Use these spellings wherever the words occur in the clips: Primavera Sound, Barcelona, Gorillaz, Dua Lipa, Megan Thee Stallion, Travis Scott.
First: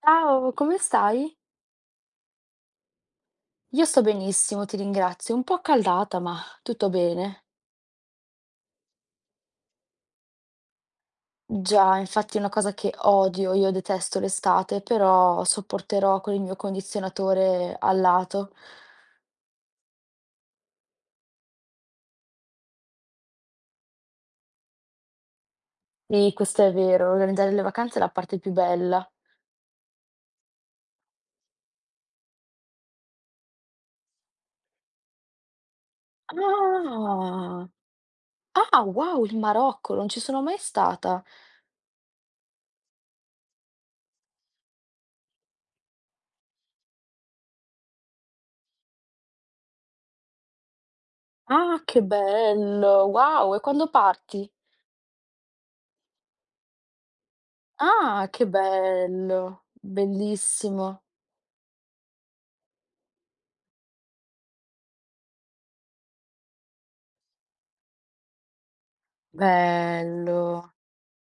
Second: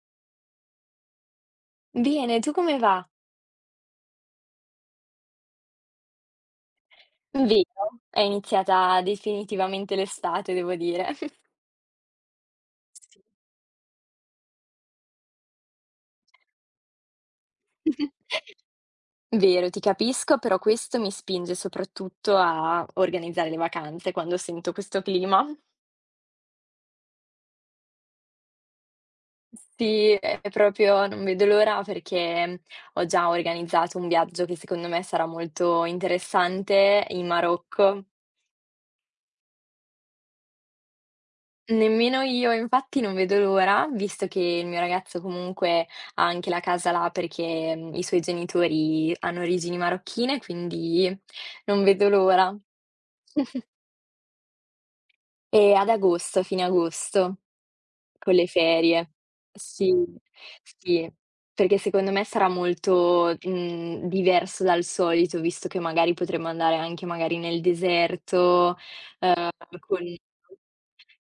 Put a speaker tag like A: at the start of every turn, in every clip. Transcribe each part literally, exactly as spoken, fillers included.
A: Ciao, come stai?
B: Bene, tu come va?
A: Io sto benissimo, ti ringrazio. Un po' accaldata, ma tutto bene.
B: Vero, è iniziata definitivamente l'estate, devo dire.
A: Già, infatti è una cosa che odio, io detesto l'estate, però sopporterò con il mio condizionatore al lato.
B: Sì. Vero, ti capisco, però questo mi spinge soprattutto a organizzare le vacanze quando sento questo clima.
A: Sì, questo è vero, organizzare le vacanze è la parte più bella.
B: Sì, è proprio non vedo l'ora perché ho già organizzato un viaggio che secondo me sarà molto interessante in
A: Ah,
B: Marocco.
A: ah, wow, il Marocco, non ci sono mai stata.
B: Nemmeno io, infatti non vedo l'ora, visto che il mio ragazzo comunque ha anche la casa là perché, mhmm, i suoi genitori hanno origini marocchine, quindi
A: Ah,
B: non
A: che
B: vedo l'ora.
A: bello, wow, e quando parti?
B: E ad agosto, fine agosto,
A: Ah,
B: con le
A: che
B: ferie.
A: bello,
B: Sì,
A: bellissimo,
B: sì, perché secondo me sarà molto, mhmm, diverso dal solito, visto che magari potremmo andare anche magari nel deserto, ehm, con
A: bello.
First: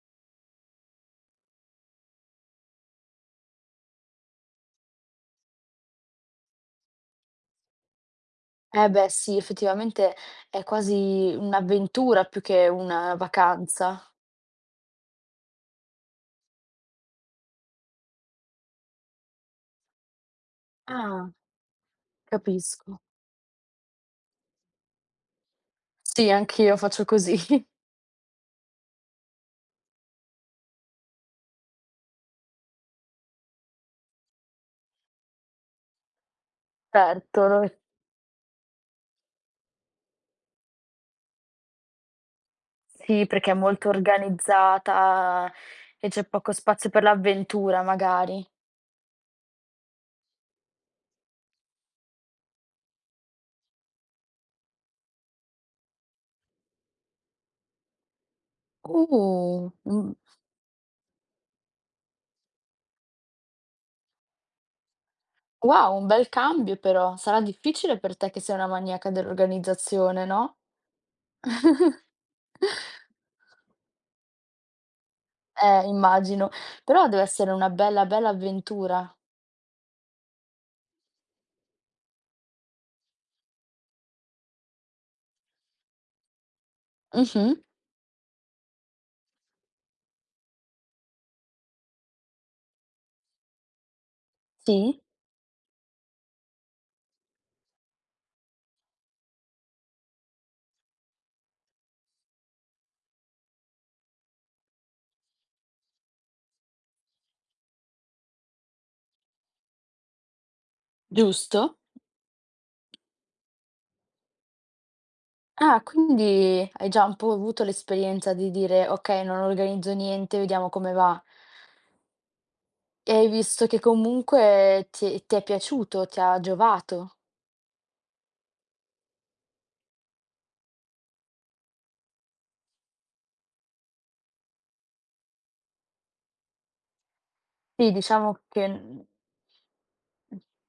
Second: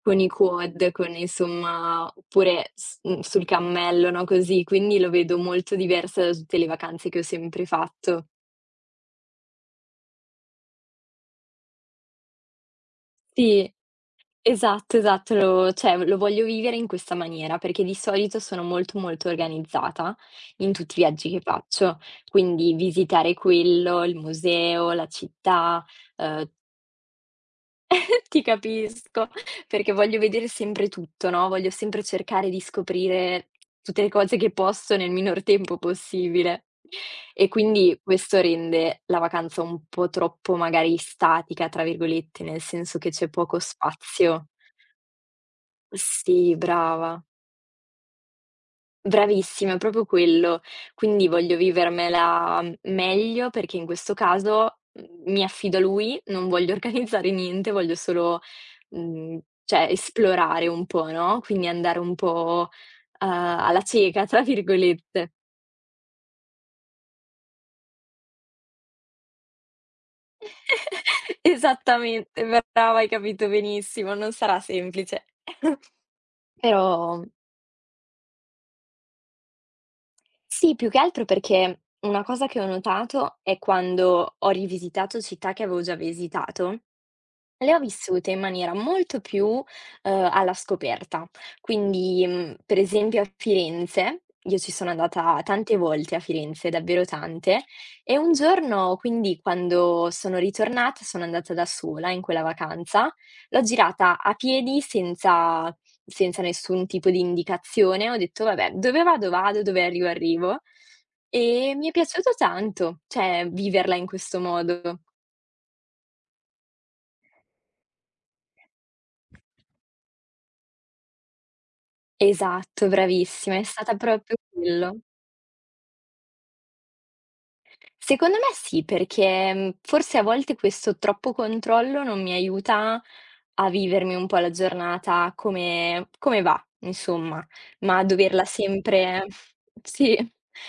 B: Con i quad, con insomma oppure s mhmm, sul cammello, no, così, quindi lo vedo molto diverso da tutte le vacanze che ho sempre fatto.
A: Eh beh sì, effettivamente è quasi un'avventura più che una
B: Sì,
A: vacanza.
B: esatto, esatto, lo cioè lo voglio vivere in questa maniera, perché di solito sono molto, molto organizzata in tutti i viaggi
A: Ah,
B: che faccio, quindi
A: capisco.
B: visitare quello, il museo, la città,
A: Sì,
B: uhm
A: anch'io faccio così.
B: Ti capisco, perché voglio vedere sempre tutto, no, voglio sempre cercare di scoprire tutte le cose che posso nel minor tempo possibile.
A: Certo,
B: E
A: no,
B: quindi questo rende la vacanza un po' troppo magari "statica" tra virgolette, nel senso che
A: sì,
B: c'è
A: perché è
B: poco
A: molto
B: spazio.
A: organizzata e c'è poco
B: Sì,
A: spazio per
B: brava,
A: l'avventura magari.
B: bravissima, è proprio quello. Quindi voglio vivermela, mhmm, meglio perché in questo caso, mhmm, mi affido a lui, non voglio organizzare niente, voglio solo Mhmm,
A: Uh,
B: cioè
A: mhmm,
B: esplorare un po', no, quindi andare un po', uhm, "alla cieca" tra virgolette.
A: wow, un bel cambio però. Sarà difficile per te che sei una maniaca dell'organizzazione, no?
B: Esattamente, brava, hai capito benissimo, non sarà semplice.
A: Eh, immagino. Però
B: Però
A: deve essere una bella, bella avventura.
B: sì, più che altro perché una cosa che ho notato è quando ho rivisitato città che avevo già visitato.
A: Mh-mh,
B: Le ho vissute in maniera molto più, uhm, alla scoperta. Quindi, mhmm, per esempio a Firenze, io ci sono
A: sì.
B: andata tante volte a Firenze, davvero tante, e un giorno quindi quando sono ritornata, sono andata da sola in quella vacanza, l'ho girata a piedi senza senza nessun tipo di indicazione, ho detto: "Vabbè, dove vado vado, dove arrivo arrivo". E
A: Giusto?
B: mi è piaciuto tanto, cioè viverla in questo modo.
A: Ah, quindi hai già un po' avuto l'esperienza di dire: "Okay, non organizzo niente, vediamo come va."
B: Esatto,
A: E hai
B: bravissima, è
A: visto che
B: stata proprio
A: comunque
B: quello.
A: ti ti è piaciuto, ti ha giovato.
B: Secondo me sì, perché, mhmm, forse a volte questo troppo controllo non mi aiuta a vivermi un po' la giornata come come va, insomma,
A: Sì,
B: ma a
A: diciamo
B: doverla
A: che, mhmm,
B: sempre sì,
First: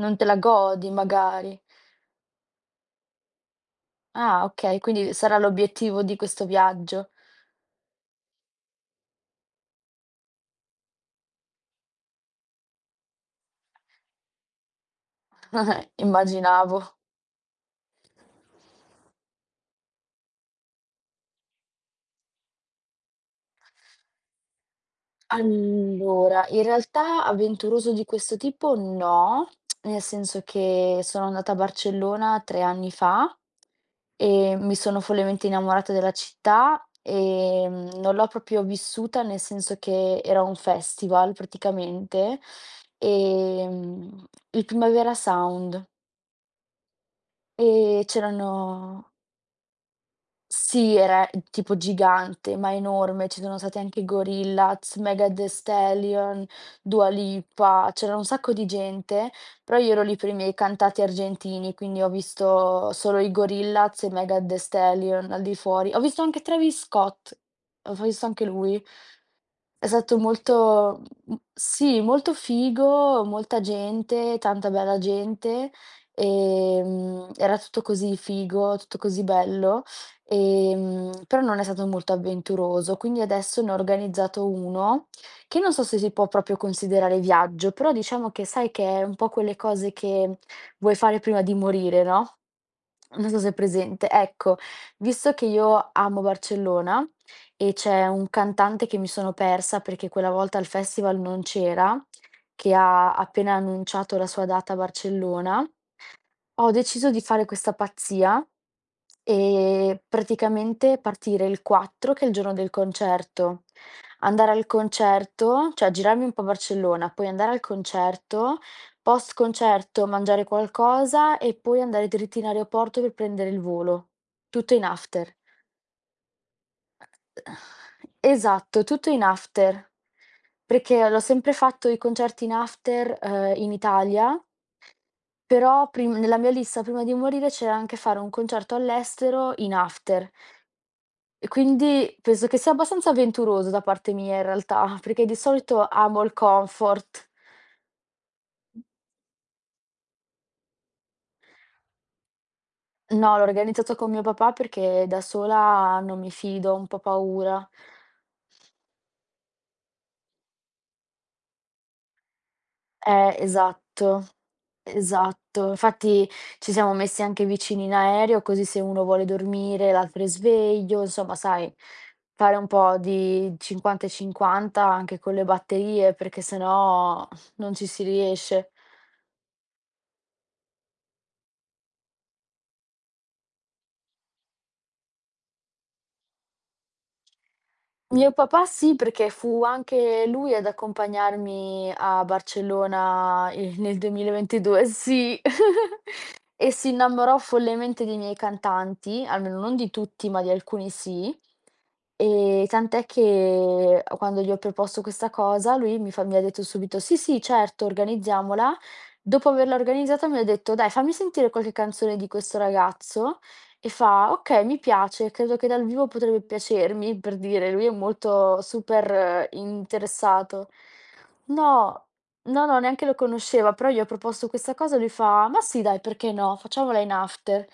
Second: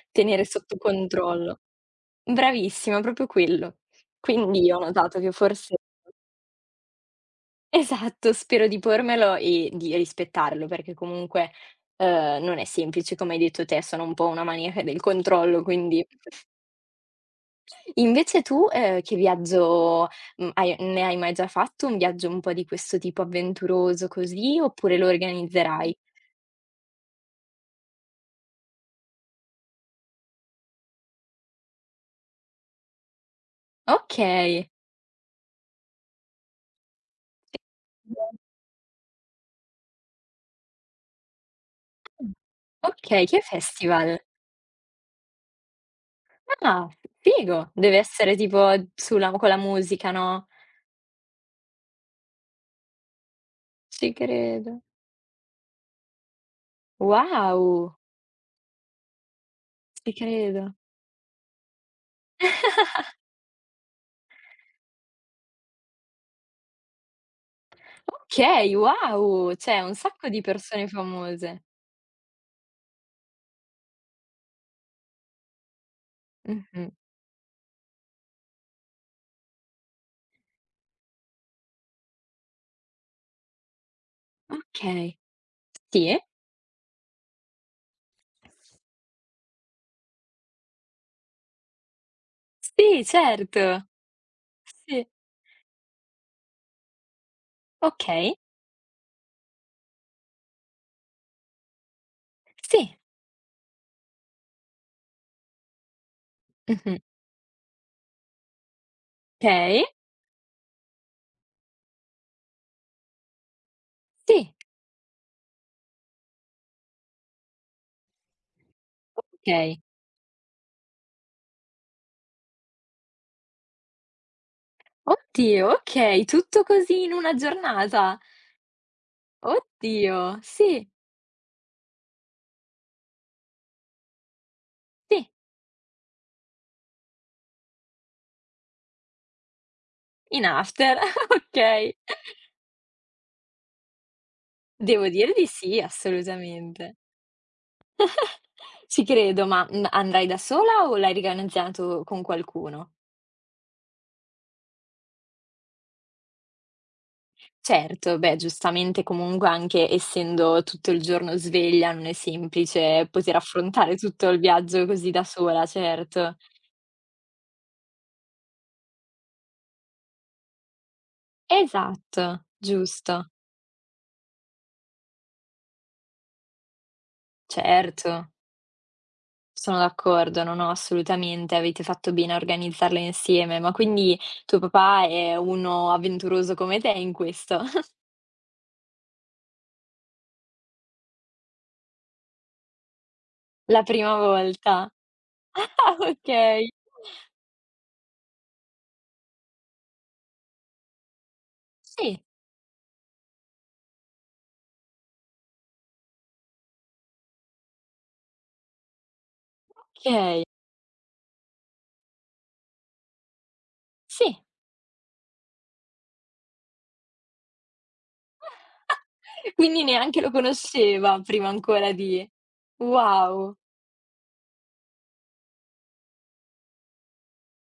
A: non te la
B: tenere sotto
A: godi magari.
B: controllo. Bravissima, proprio quello.
A: Ah,
B: Quindi
A: okay,
B: ho
A: quindi
B: notato che
A: sarà
B: forse.
A: l'obiettivo di questo viaggio.
B: Esatto, spero di pormelo e di rispettarlo, perché comunque, ehm, non è semplice, come hai detto te, sono un po' una maniaca del controllo, quindi
A: Immaginavo.
B: invece tu, ehm, che viaggio, mhmm, hai ne hai mai già fatto un viaggio un po' di questo tipo avventuroso così, oppure lo organizzerai?
A: Allora, in realtà avventuroso di questo tipo no, nel senso che sono andata a Barcellona tre anni fa e
B: Okay.
A: mi sono follemente innamorata della città e mm, non l'ho proprio vissuta, nel senso che era un festival praticamente,
B: Okay, che festival?
A: ehm, il Primavera Sound
B: Ah, figo. Deve
A: e
B: essere tipo
A: c'erano
B: sulla con la musica, no?
A: sì, era tipo gigante, ma enorme. Ci sono stati anche i
B: Ci credo.
A: Gorillaz, Megan Thee Stallion, Dua Lipa,
B: Wow,
A: c'era un sacco di gente, però io ero
B: ci
A: lì per i miei
B: credo.
A: cantati argentini, quindi ho visto solo i Gorillaz e Megan Thee Stallion al di fuori. Ho visto anche Travis Scott, ho visto anche
B: Okay,
A: lui.
B: wow! Cioè
A: È
B: un
A: stato
B: sacco di persone
A: molto mhmm,
B: famose.
A: sì, molto figo, molta gente, tanta bella gente,
B: Mh-mh.
A: ehm, era tutto così figo, tutto così bello, ehm, però non è stato molto avventuroso. Quindi adesso ne ho organizzato uno,
B: Okay.
A: che non so se si
B: Sì?
A: può proprio considerare viaggio, però diciamo che sai che è un po' quelle cose che vuoi fare prima di morire, no,
B: Sì,
A: non so se è
B: certo.
A: presente. Ecco,
B: Sì.
A: visto che io amo Barcellona e c'è un
B: Okay.
A: cantante che mi sono persa perché quella volta al festival non c'era, che
B: Sì.
A: ha appena annunciato la sua data a Barcellona. Ho
B: Mh-mh.
A: deciso di fare questa pazzia
B: Okay.
A: e praticamente partire il quattro, che è il giorno del concerto, andare
B: Sì.
A: al concerto, cioè girarmi un po' Barcellona, poi andare al concerto, post
B: Okay.
A: concerto mangiare qualcosa e poi andare dritti in aeroporto per prendere il volo. Tutto in after.
B: Oddio, okay, tutto così in una giornata?
A: Esatto, tutto in after,
B: Oddio. Sì,
A: perché l'ho sempre fatto i concerti in after, ehm, in Italia,
B: sì,
A: però prim nella mia lista prima di morire c'era anche fare un concerto all'estero in after
B: in after.
A: e
B: Okay.
A: quindi penso che sia abbastanza avventuroso da parte mia in realtà,
B: Devo
A: perché
B: dire
A: di
B: di sì,
A: solito amo il
B: assolutamente.
A: comfort.
B: Ci credo, ma, mhmm, andrai da sola o l'hai organizzato con qualcuno?
A: No, l'ho organizzato con mio papà perché da sola non mi fido, ho un po' paura.
B: Certo, beh, giustamente comunque anche essendo tutto il giorno sveglia, non è semplice
A: Eh,
B: poter affrontare
A: esatto,
B: tutto il viaggio così da sola,
A: esatto. Infatti
B: certo.
A: ci siamo messi anche vicini in aereo, così se uno vuole dormire, l'altro è sveglio, insomma, sai,
B: Esatto,
A: fare un po'
B: giusto.
A: di cinquanta e cinquanta anche con le batterie, perché sennò non ci si
B: Certo,
A: riesce.
B: sono d'accordo, no, no, assolutamente, avete fatto bene a organizzarla insieme. Ma quindi tuo papà è uno avventuroso come te in questo?
A: Mio papà sì, perché fu anche lui ad accompagnarmi a Barcellona, ehm,
B: La
A: nel
B: prima
A: duemilaventidue,
B: volta?
A: sì.
B: Ah, okay.
A: E si innamorò follemente dei miei cantanti, almeno non di tutti, ma di alcuni sì.
B: Sì,
A: Ehm, tant'è che quando gli ho proposto questa cosa lui mi fa mi ha detto subito: "Sì, sì, certo, organizziamola." Dopo averla organizzata mi
B: okay.
A: ha detto: "Dai, fammi sentire qualche canzone di questo ragazzo." E fa:
B: Sì.
A: "Okay, mi piace, credo che dal vivo potrebbe piacermi." Per dire, lui è molto super eh,
B: Quindi neanche lo
A: interessato.
B: conosceva prima ancora
A: No.
B: di.
A: No, no, neanche lo
B: Wow,
A: conosceva, però gli ho proposto questa cosa e lui fa: "Ma sì dai, perché no? Facciamola in after."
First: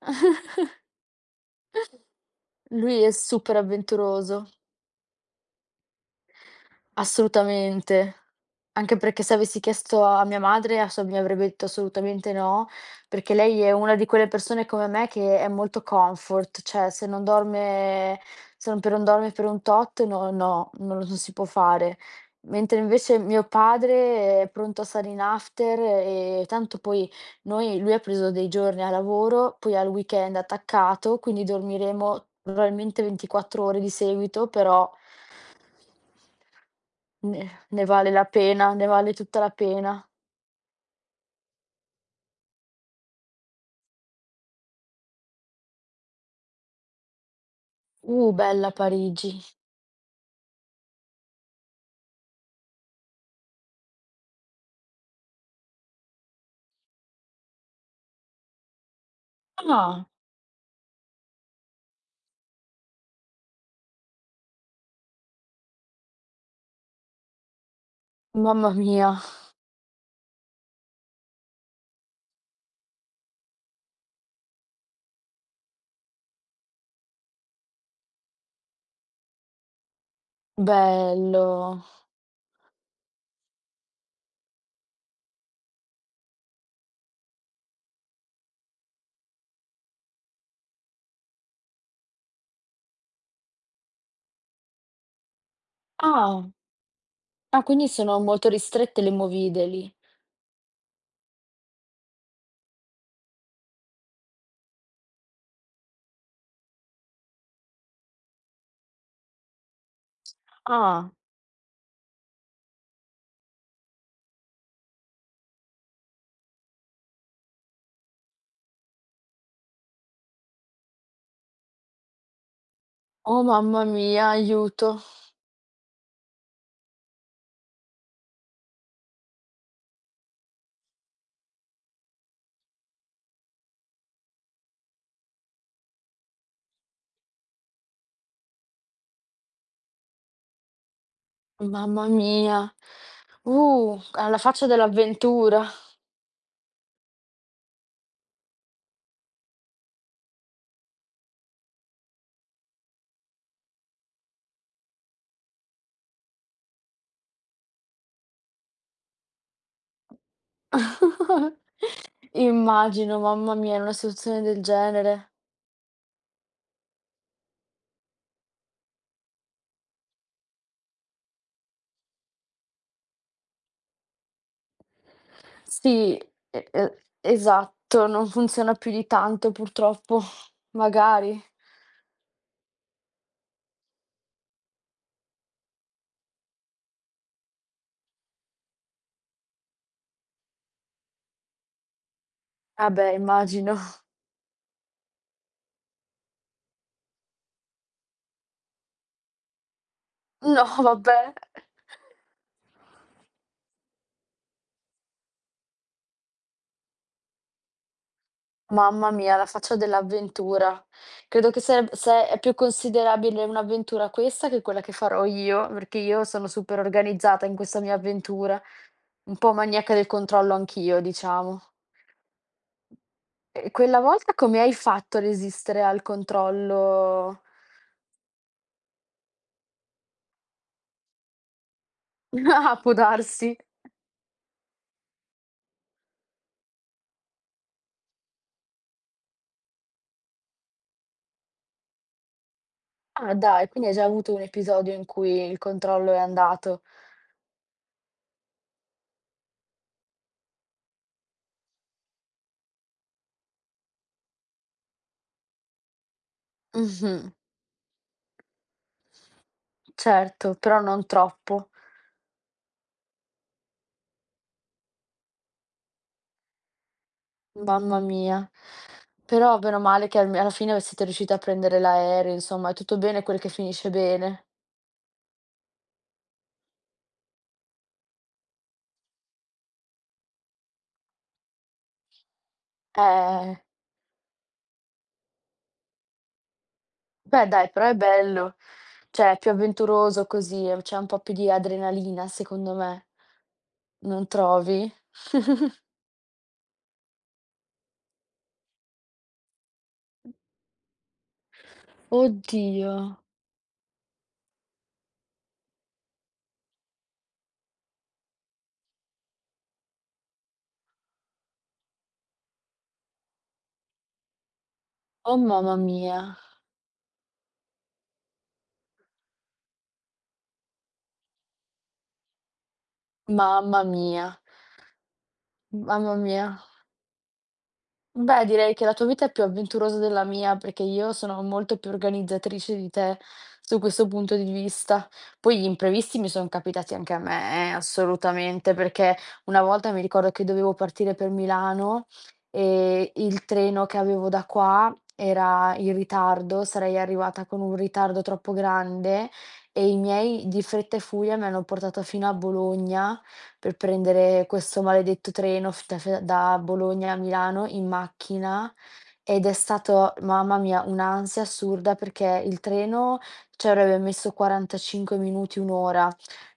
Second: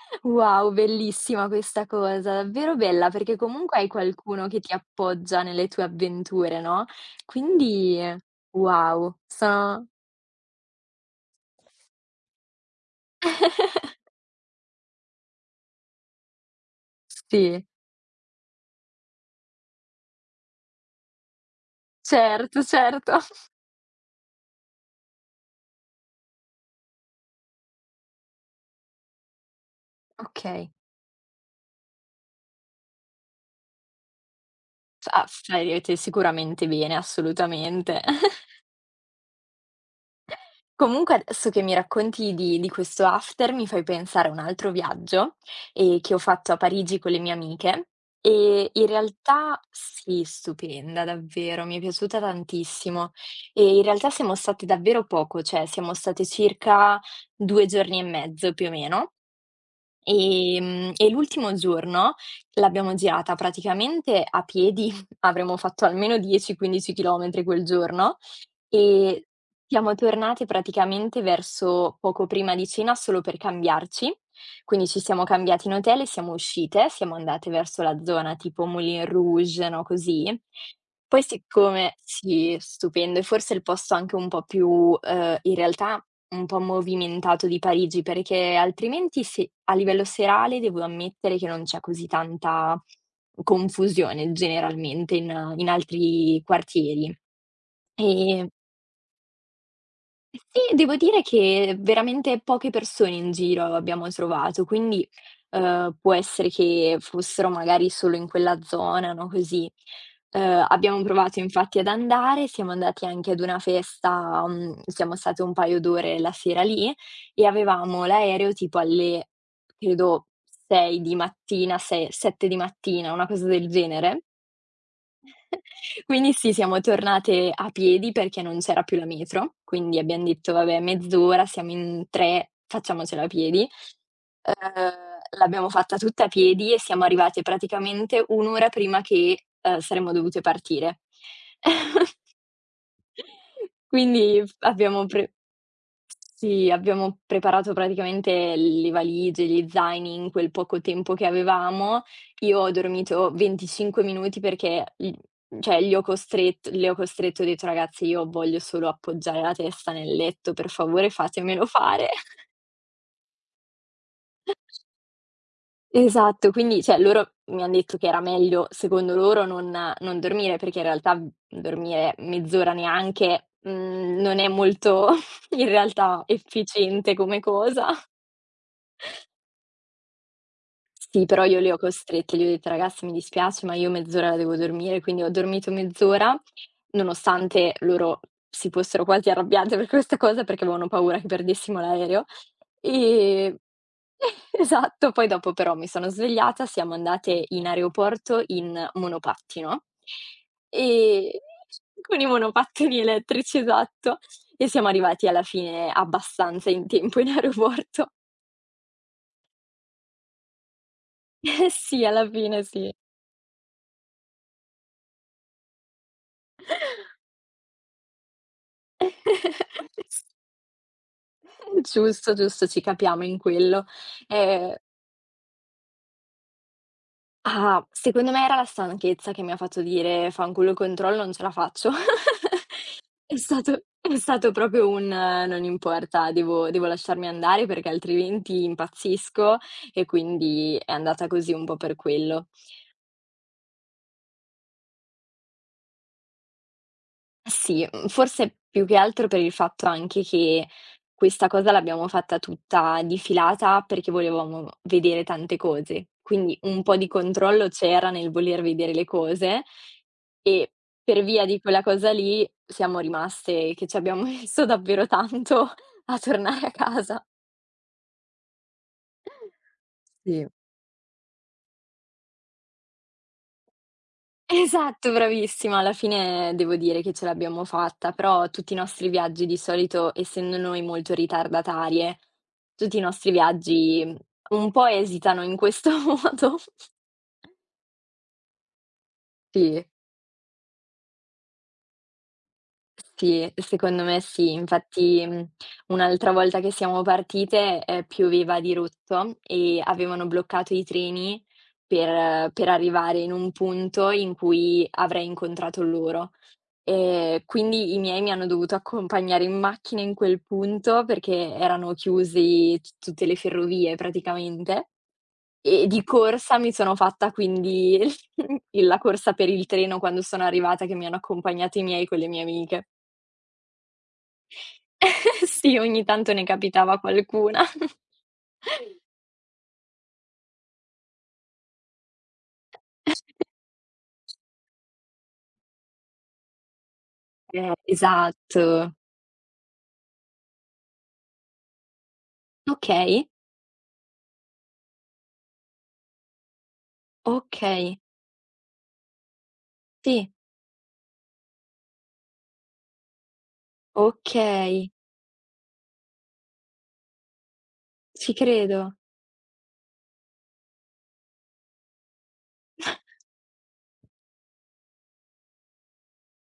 B: wow, bellissima questa cosa, davvero
A: Lui
B: bella,
A: è
B: perché
A: super
B: comunque hai qualcuno
A: avventuroso.
B: che ti appoggia nelle tue avventure, no, quindi
A: Assolutamente. Anche
B: wow,
A: perché se avessi
B: sono
A: chiesto a mia madre, a sua mi avrebbe detto assolutamente no, perché lei è una di quelle persone come me che è molto comfort, cioè se non
B: sì,
A: dorme se non per non dorme per un tot, no, no, non lo si può fare.
B: certo,
A: Mentre
B: certo.
A: invece mio padre è pronto a stare in after e tanto poi noi lui ha preso dei giorni a lavoro, poi al weekend
B: Okay,
A: attaccato, quindi dormiremo probabilmente ventiquattro ore di seguito, però
B: ah, stai sicuramente bene,
A: ne ne
B: assolutamente.
A: vale la pena, ne vale tutta la pena.
B: Comunque adesso che mi racconti di di questo after, mi fai pensare a un altro viaggio, ehm, che ho fatto a Parigi con le mie amiche
A: Uh,
B: e
A: bella
B: in
A: Parigi.
B: realtà sì, stupenda davvero, mi è piaciuta tantissimo. E in realtà siamo state davvero poco, cioè siamo state circa due giorni e mezzo più o meno,
A: Ah,
B: Ehm, e l'ultimo giorno l'abbiamo girata praticamente a piedi, avremmo fatto almeno dieci, quindici chilometri quel giorno
A: mamma mia,
B: e siamo tornati praticamente verso poco prima di cena solo per cambiarci. Quindi ci siamo cambiate in hotel e siamo uscite, siamo andate verso la zona tipo Moulin Rouge, no, così. Poi
A: bello.
B: siccome sì, stupendo, e forse il posto anche un po' più, ehm, in realtà un po' movimentato di Parigi, perché altrimenti se a livello serale devo ammettere che non c'è così tanta confusione generalmente in in altri
A: Ah,
B: quartieri.
A: ah, quindi sono
B: E
A: molto ristrette le movide lì.
B: sì, devo dire che veramente poche persone in giro abbiamo trovato, quindi, uhm, può essere che fossero magari solo in quella zona, no, così. Uhm, abbiamo
A: Ah,
B: provato infatti ad andare, siamo andati anche ad una festa, mhmm, siamo state un paio d'ore la sera lì e avevamo l'aereo tipo alle credo sei di mattina, se sette di mattina, una
A: oh
B: cosa del
A: mamma
B: genere.
A: mia, aiuto,
B: Quindi sì, siamo tornate a piedi perché non c'era più la metro, quindi abbiam detto: "Vabbè, mezz'ora, siamo in tre, facciamocela a piedi". Uhm, l'abbiamo fatta tutta a piedi e siamo arrivate praticamente un' ora prima che, uhm, saremmo dovute partire.
A: mamma mia. Uh, alla
B: Quindi f
A: faccia
B: abbiamo pre
A: dell'avventura.
B: sì, abbiamo preparato praticamente le valigie, gli zaini in quel poco tempo che avevamo. Io ho dormito venticinque minuti perché gl cioè gli ho costret le ho costretto, ho detto: "Ragazzi, io voglio solo appoggiare la testa nel letto, per favore fatemelo fare."
A: Immagino, mamma mia, in una situazione del genere.
B: Esatto, quindi cioè loro mi han detto che era meglio, secondo loro, non non dormire, perché in realtà, mhmm, dormire mezz'ora neanche, mhmm, non è molto in
A: Sì,
B: realtà
A: e e
B: efficiente come cosa.
A: esatto, non funziona più di tanto purtroppo,
B: Sì,
A: magari.
B: però io li ho costretti, gli ho detto: "Ragazzi, mi dispiace, ma io mezz'ora la devo dormire", quindi ho dormito mezz'ora, nonostante loro si fossero quasi arrabbiate per questa cosa, perché avevano paura che perdessimo l'aereo.
A: Vabbè,
B: E
A: immagino.
B: esatto, poi dopo però mi sono svegliata, siamo andate in aeroporto in monopattino,
A: No, vabbè.
B: ehm, con i monopattini elettrici, esatto, e siamo arrivati alla fine abbastanza in tempo in aeroporto.
A: Mamma mia, la faccia dell'avventura. Credo che
B: Eh
A: sareb
B: sì,
A: se
B: alla
A: è più
B: fine sì.
A: considerabile un'avventura questa che quella che farò io, perché io sono super organizzata in questa mia avventura, un po' maniaca del controllo anch'io, diciamo.
B: Giusto, giusto, ci capiamo in
A: E
B: quello.
A: quella volta come
B: Ehm,
A: hai fatto a resistere al controllo?
B: ah, secondo me era la stanchezza che mi ha fatto dire: "Fanculo il controllo, non ce la faccio."
A: Ah, può
B: È
A: darsi.
B: stato è stato proprio un: eh, "Non importa, devo devo lasciarmi andare perché altrimenti impazzisco." E quindi è andata così un po' per quello.
A: Ah dai, quindi hai già avuto un episodio in cui il controllo è andato.
B: Sì, mhmm, forse più che altro per il fatto anche che questa cosa l'abbiamo fatta tutta di filata perché volevamo vedere tante cose, quindi un po' di
A: Mh-mh,
B: controllo c'era nel voler vedere le cose
A: certo,
B: e
A: però non
B: per via di
A: troppo.
B: quella cosa lì siamo rimaste che ci abbiamo messo davvero tanto a tornare a casa.
A: Mamma mia. Però bene o male che alme
B: Sì.
A: alla fine siete riusciti a prendere l'aereo, insomma è tutto bene quel che finisce bene.
B: Esatto, bravissima. Alla fine devo dire che ce l'abbiamo fatta, però tutti i nostri viaggi di solito, essendo noi molto ritardatarie, tutti i nostri
A: Eh,
B: viaggi, mhmm, un po' esitano in questo modo.
A: beh dai, però è bello. Cioè è più
B: Sì,
A: avventuroso così, ehm, c'è un po' più di adrenalina secondo me,
B: sì, secondo me
A: non
B: sì.
A: trovi?
B: Infatti, mhmm, un'altra volta che siamo partite, ehm, pioveva a dirotto e avevano bloccato i treni per per
A: Oddio.
B: arrivare in un punto in cui avrei incontrato loro. Ehm, quindi i miei mi hanno dovuto accompagnare in macchina in quel punto, perché erano chiusi t tutte le ferrovie praticamente,
A: Oh mamma
B: e di
A: mia,
B: corsa mi sono fatta quindi il la corsa per il treno quando sono arrivata, che mi hanno accompagnato i miei con le mie amiche.
A: mamma mia,
B: Sì, ogni
A: mamma
B: tanto ne
A: mia.
B: capitava qualcuna.
A: Beh, direi che la tua vita è più avventurosa della mia, perché io sono molto più organizzatrice di te su questo punto di vista. Poi gli imprevisti mi sono capitati anche a me, eh,
B: Eh,
A: assolutamente,
B: esatto.
A: perché una volta mi ricordo che dovevo partire per Milano e
B: Okay,
A: il treno che avevo da qua era in ritardo, sarei arrivata con un
B: okay,
A: ritardo troppo grande e i
B: sì,
A: miei di fretta e furia mi hanno portato fino a Bologna per prendere questo
B: okay,
A: maledetto treno f da f da Bologna a Milano in
B: ci
A: macchina
B: credo.
A: ed è stato, mamma mia, un'ansia assurda perché il treno ci avrebbe messo quarantacinque minuti, un' ora.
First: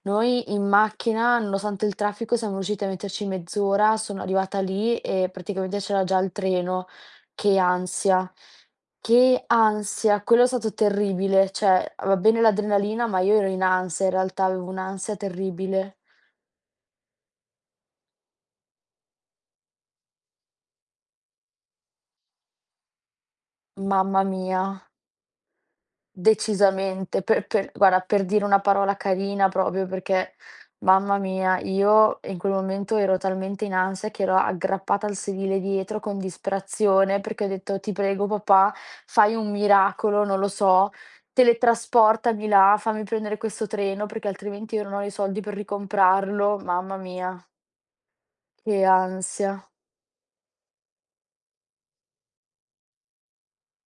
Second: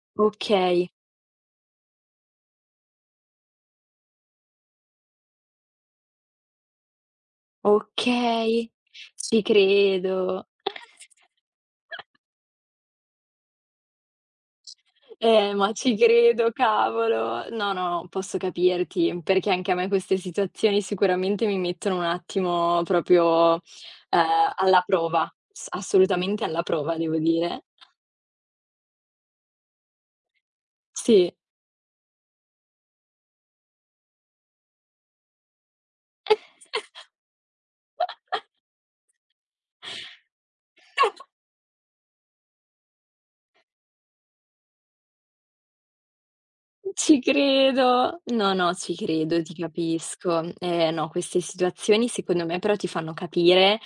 A: Noi in
B: Okay.
A: macchina, nonostante il traffico, siamo riusciti a metterci mezz'ora, sono arrivata lì e praticamente c'era già il treno. Che ansia,
B: Okay, ci
A: che ansia, quello
B: credo.
A: è stato terribile, cioè va bene l'adrenalina, ma io ero in ansia in realtà, avevo un'ansia
B: Eh, ma ci
A: terribile.
B: credo, cavolo. No, no, posso capirti, perché anche a me queste situazioni sicuramente mi mettono un attimo proprio,
A: Mamma
B: ehm,
A: mia,
B: alla prova, s assolutamente alla prova, devo
A: decisamente. Per
B: dire.
A: per guarda, per dire una parola carina proprio perché, mamma
B: Sì.
A: mia, io in quel momento ero talmente in ansia che ero aggrappata al sedile dietro con disperazione perché ho detto: "Ti prego papà, fai un miracolo, non lo so, teletrasportami là, fammi prendere questo treno perché altrimenti io non ho i soldi per ricomprarlo." Mamma
B: Ci
A: mia,
B: credo. No, no,
A: che
B: ci credo, ti
A: ansia.
B: capisco. Eh, no, queste situazioni secondo me però ti fanno capire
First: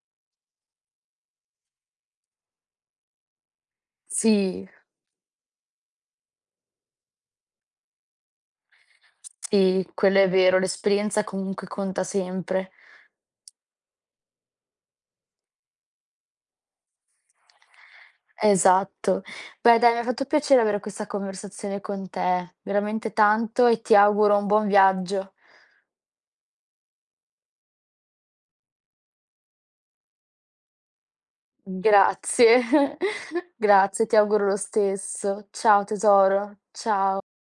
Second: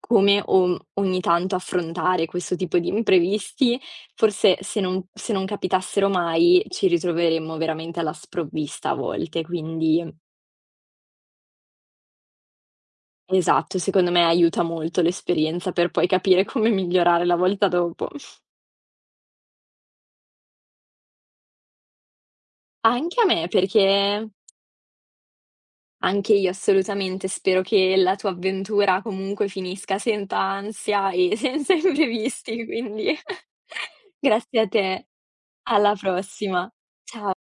B: come o ogni tanto affrontare questo tipo di imprevisti, forse
A: Sì,
B: se non se non capitassero mai ci ritroveremmo veramente alla sprovvista a volte,
A: sì,
B: quindi
A: quello è vero, l'esperienza comunque conta sempre.
B: esatto, secondo me aiuta molto l'esperienza per poi capire come migliorare la volta dopo.
A: Esatto. Beh dai, mi ha fatto piacere avere questa conversazione con te, veramente
B: Anche a me
A: tanto e ti
B: perché
A: auguro un buon viaggio.
B: Anche io assolutamente, spero che la tua avventura comunque finisca senza ansia e senza
A: Grazie.
B: imprevisti, quindi
A: Grazie, ti auguro lo
B: grazie a te.
A: stesso. Ciao
B: Alla
A: tesoro.
B: prossima.
A: Ciao.
B: Ciao.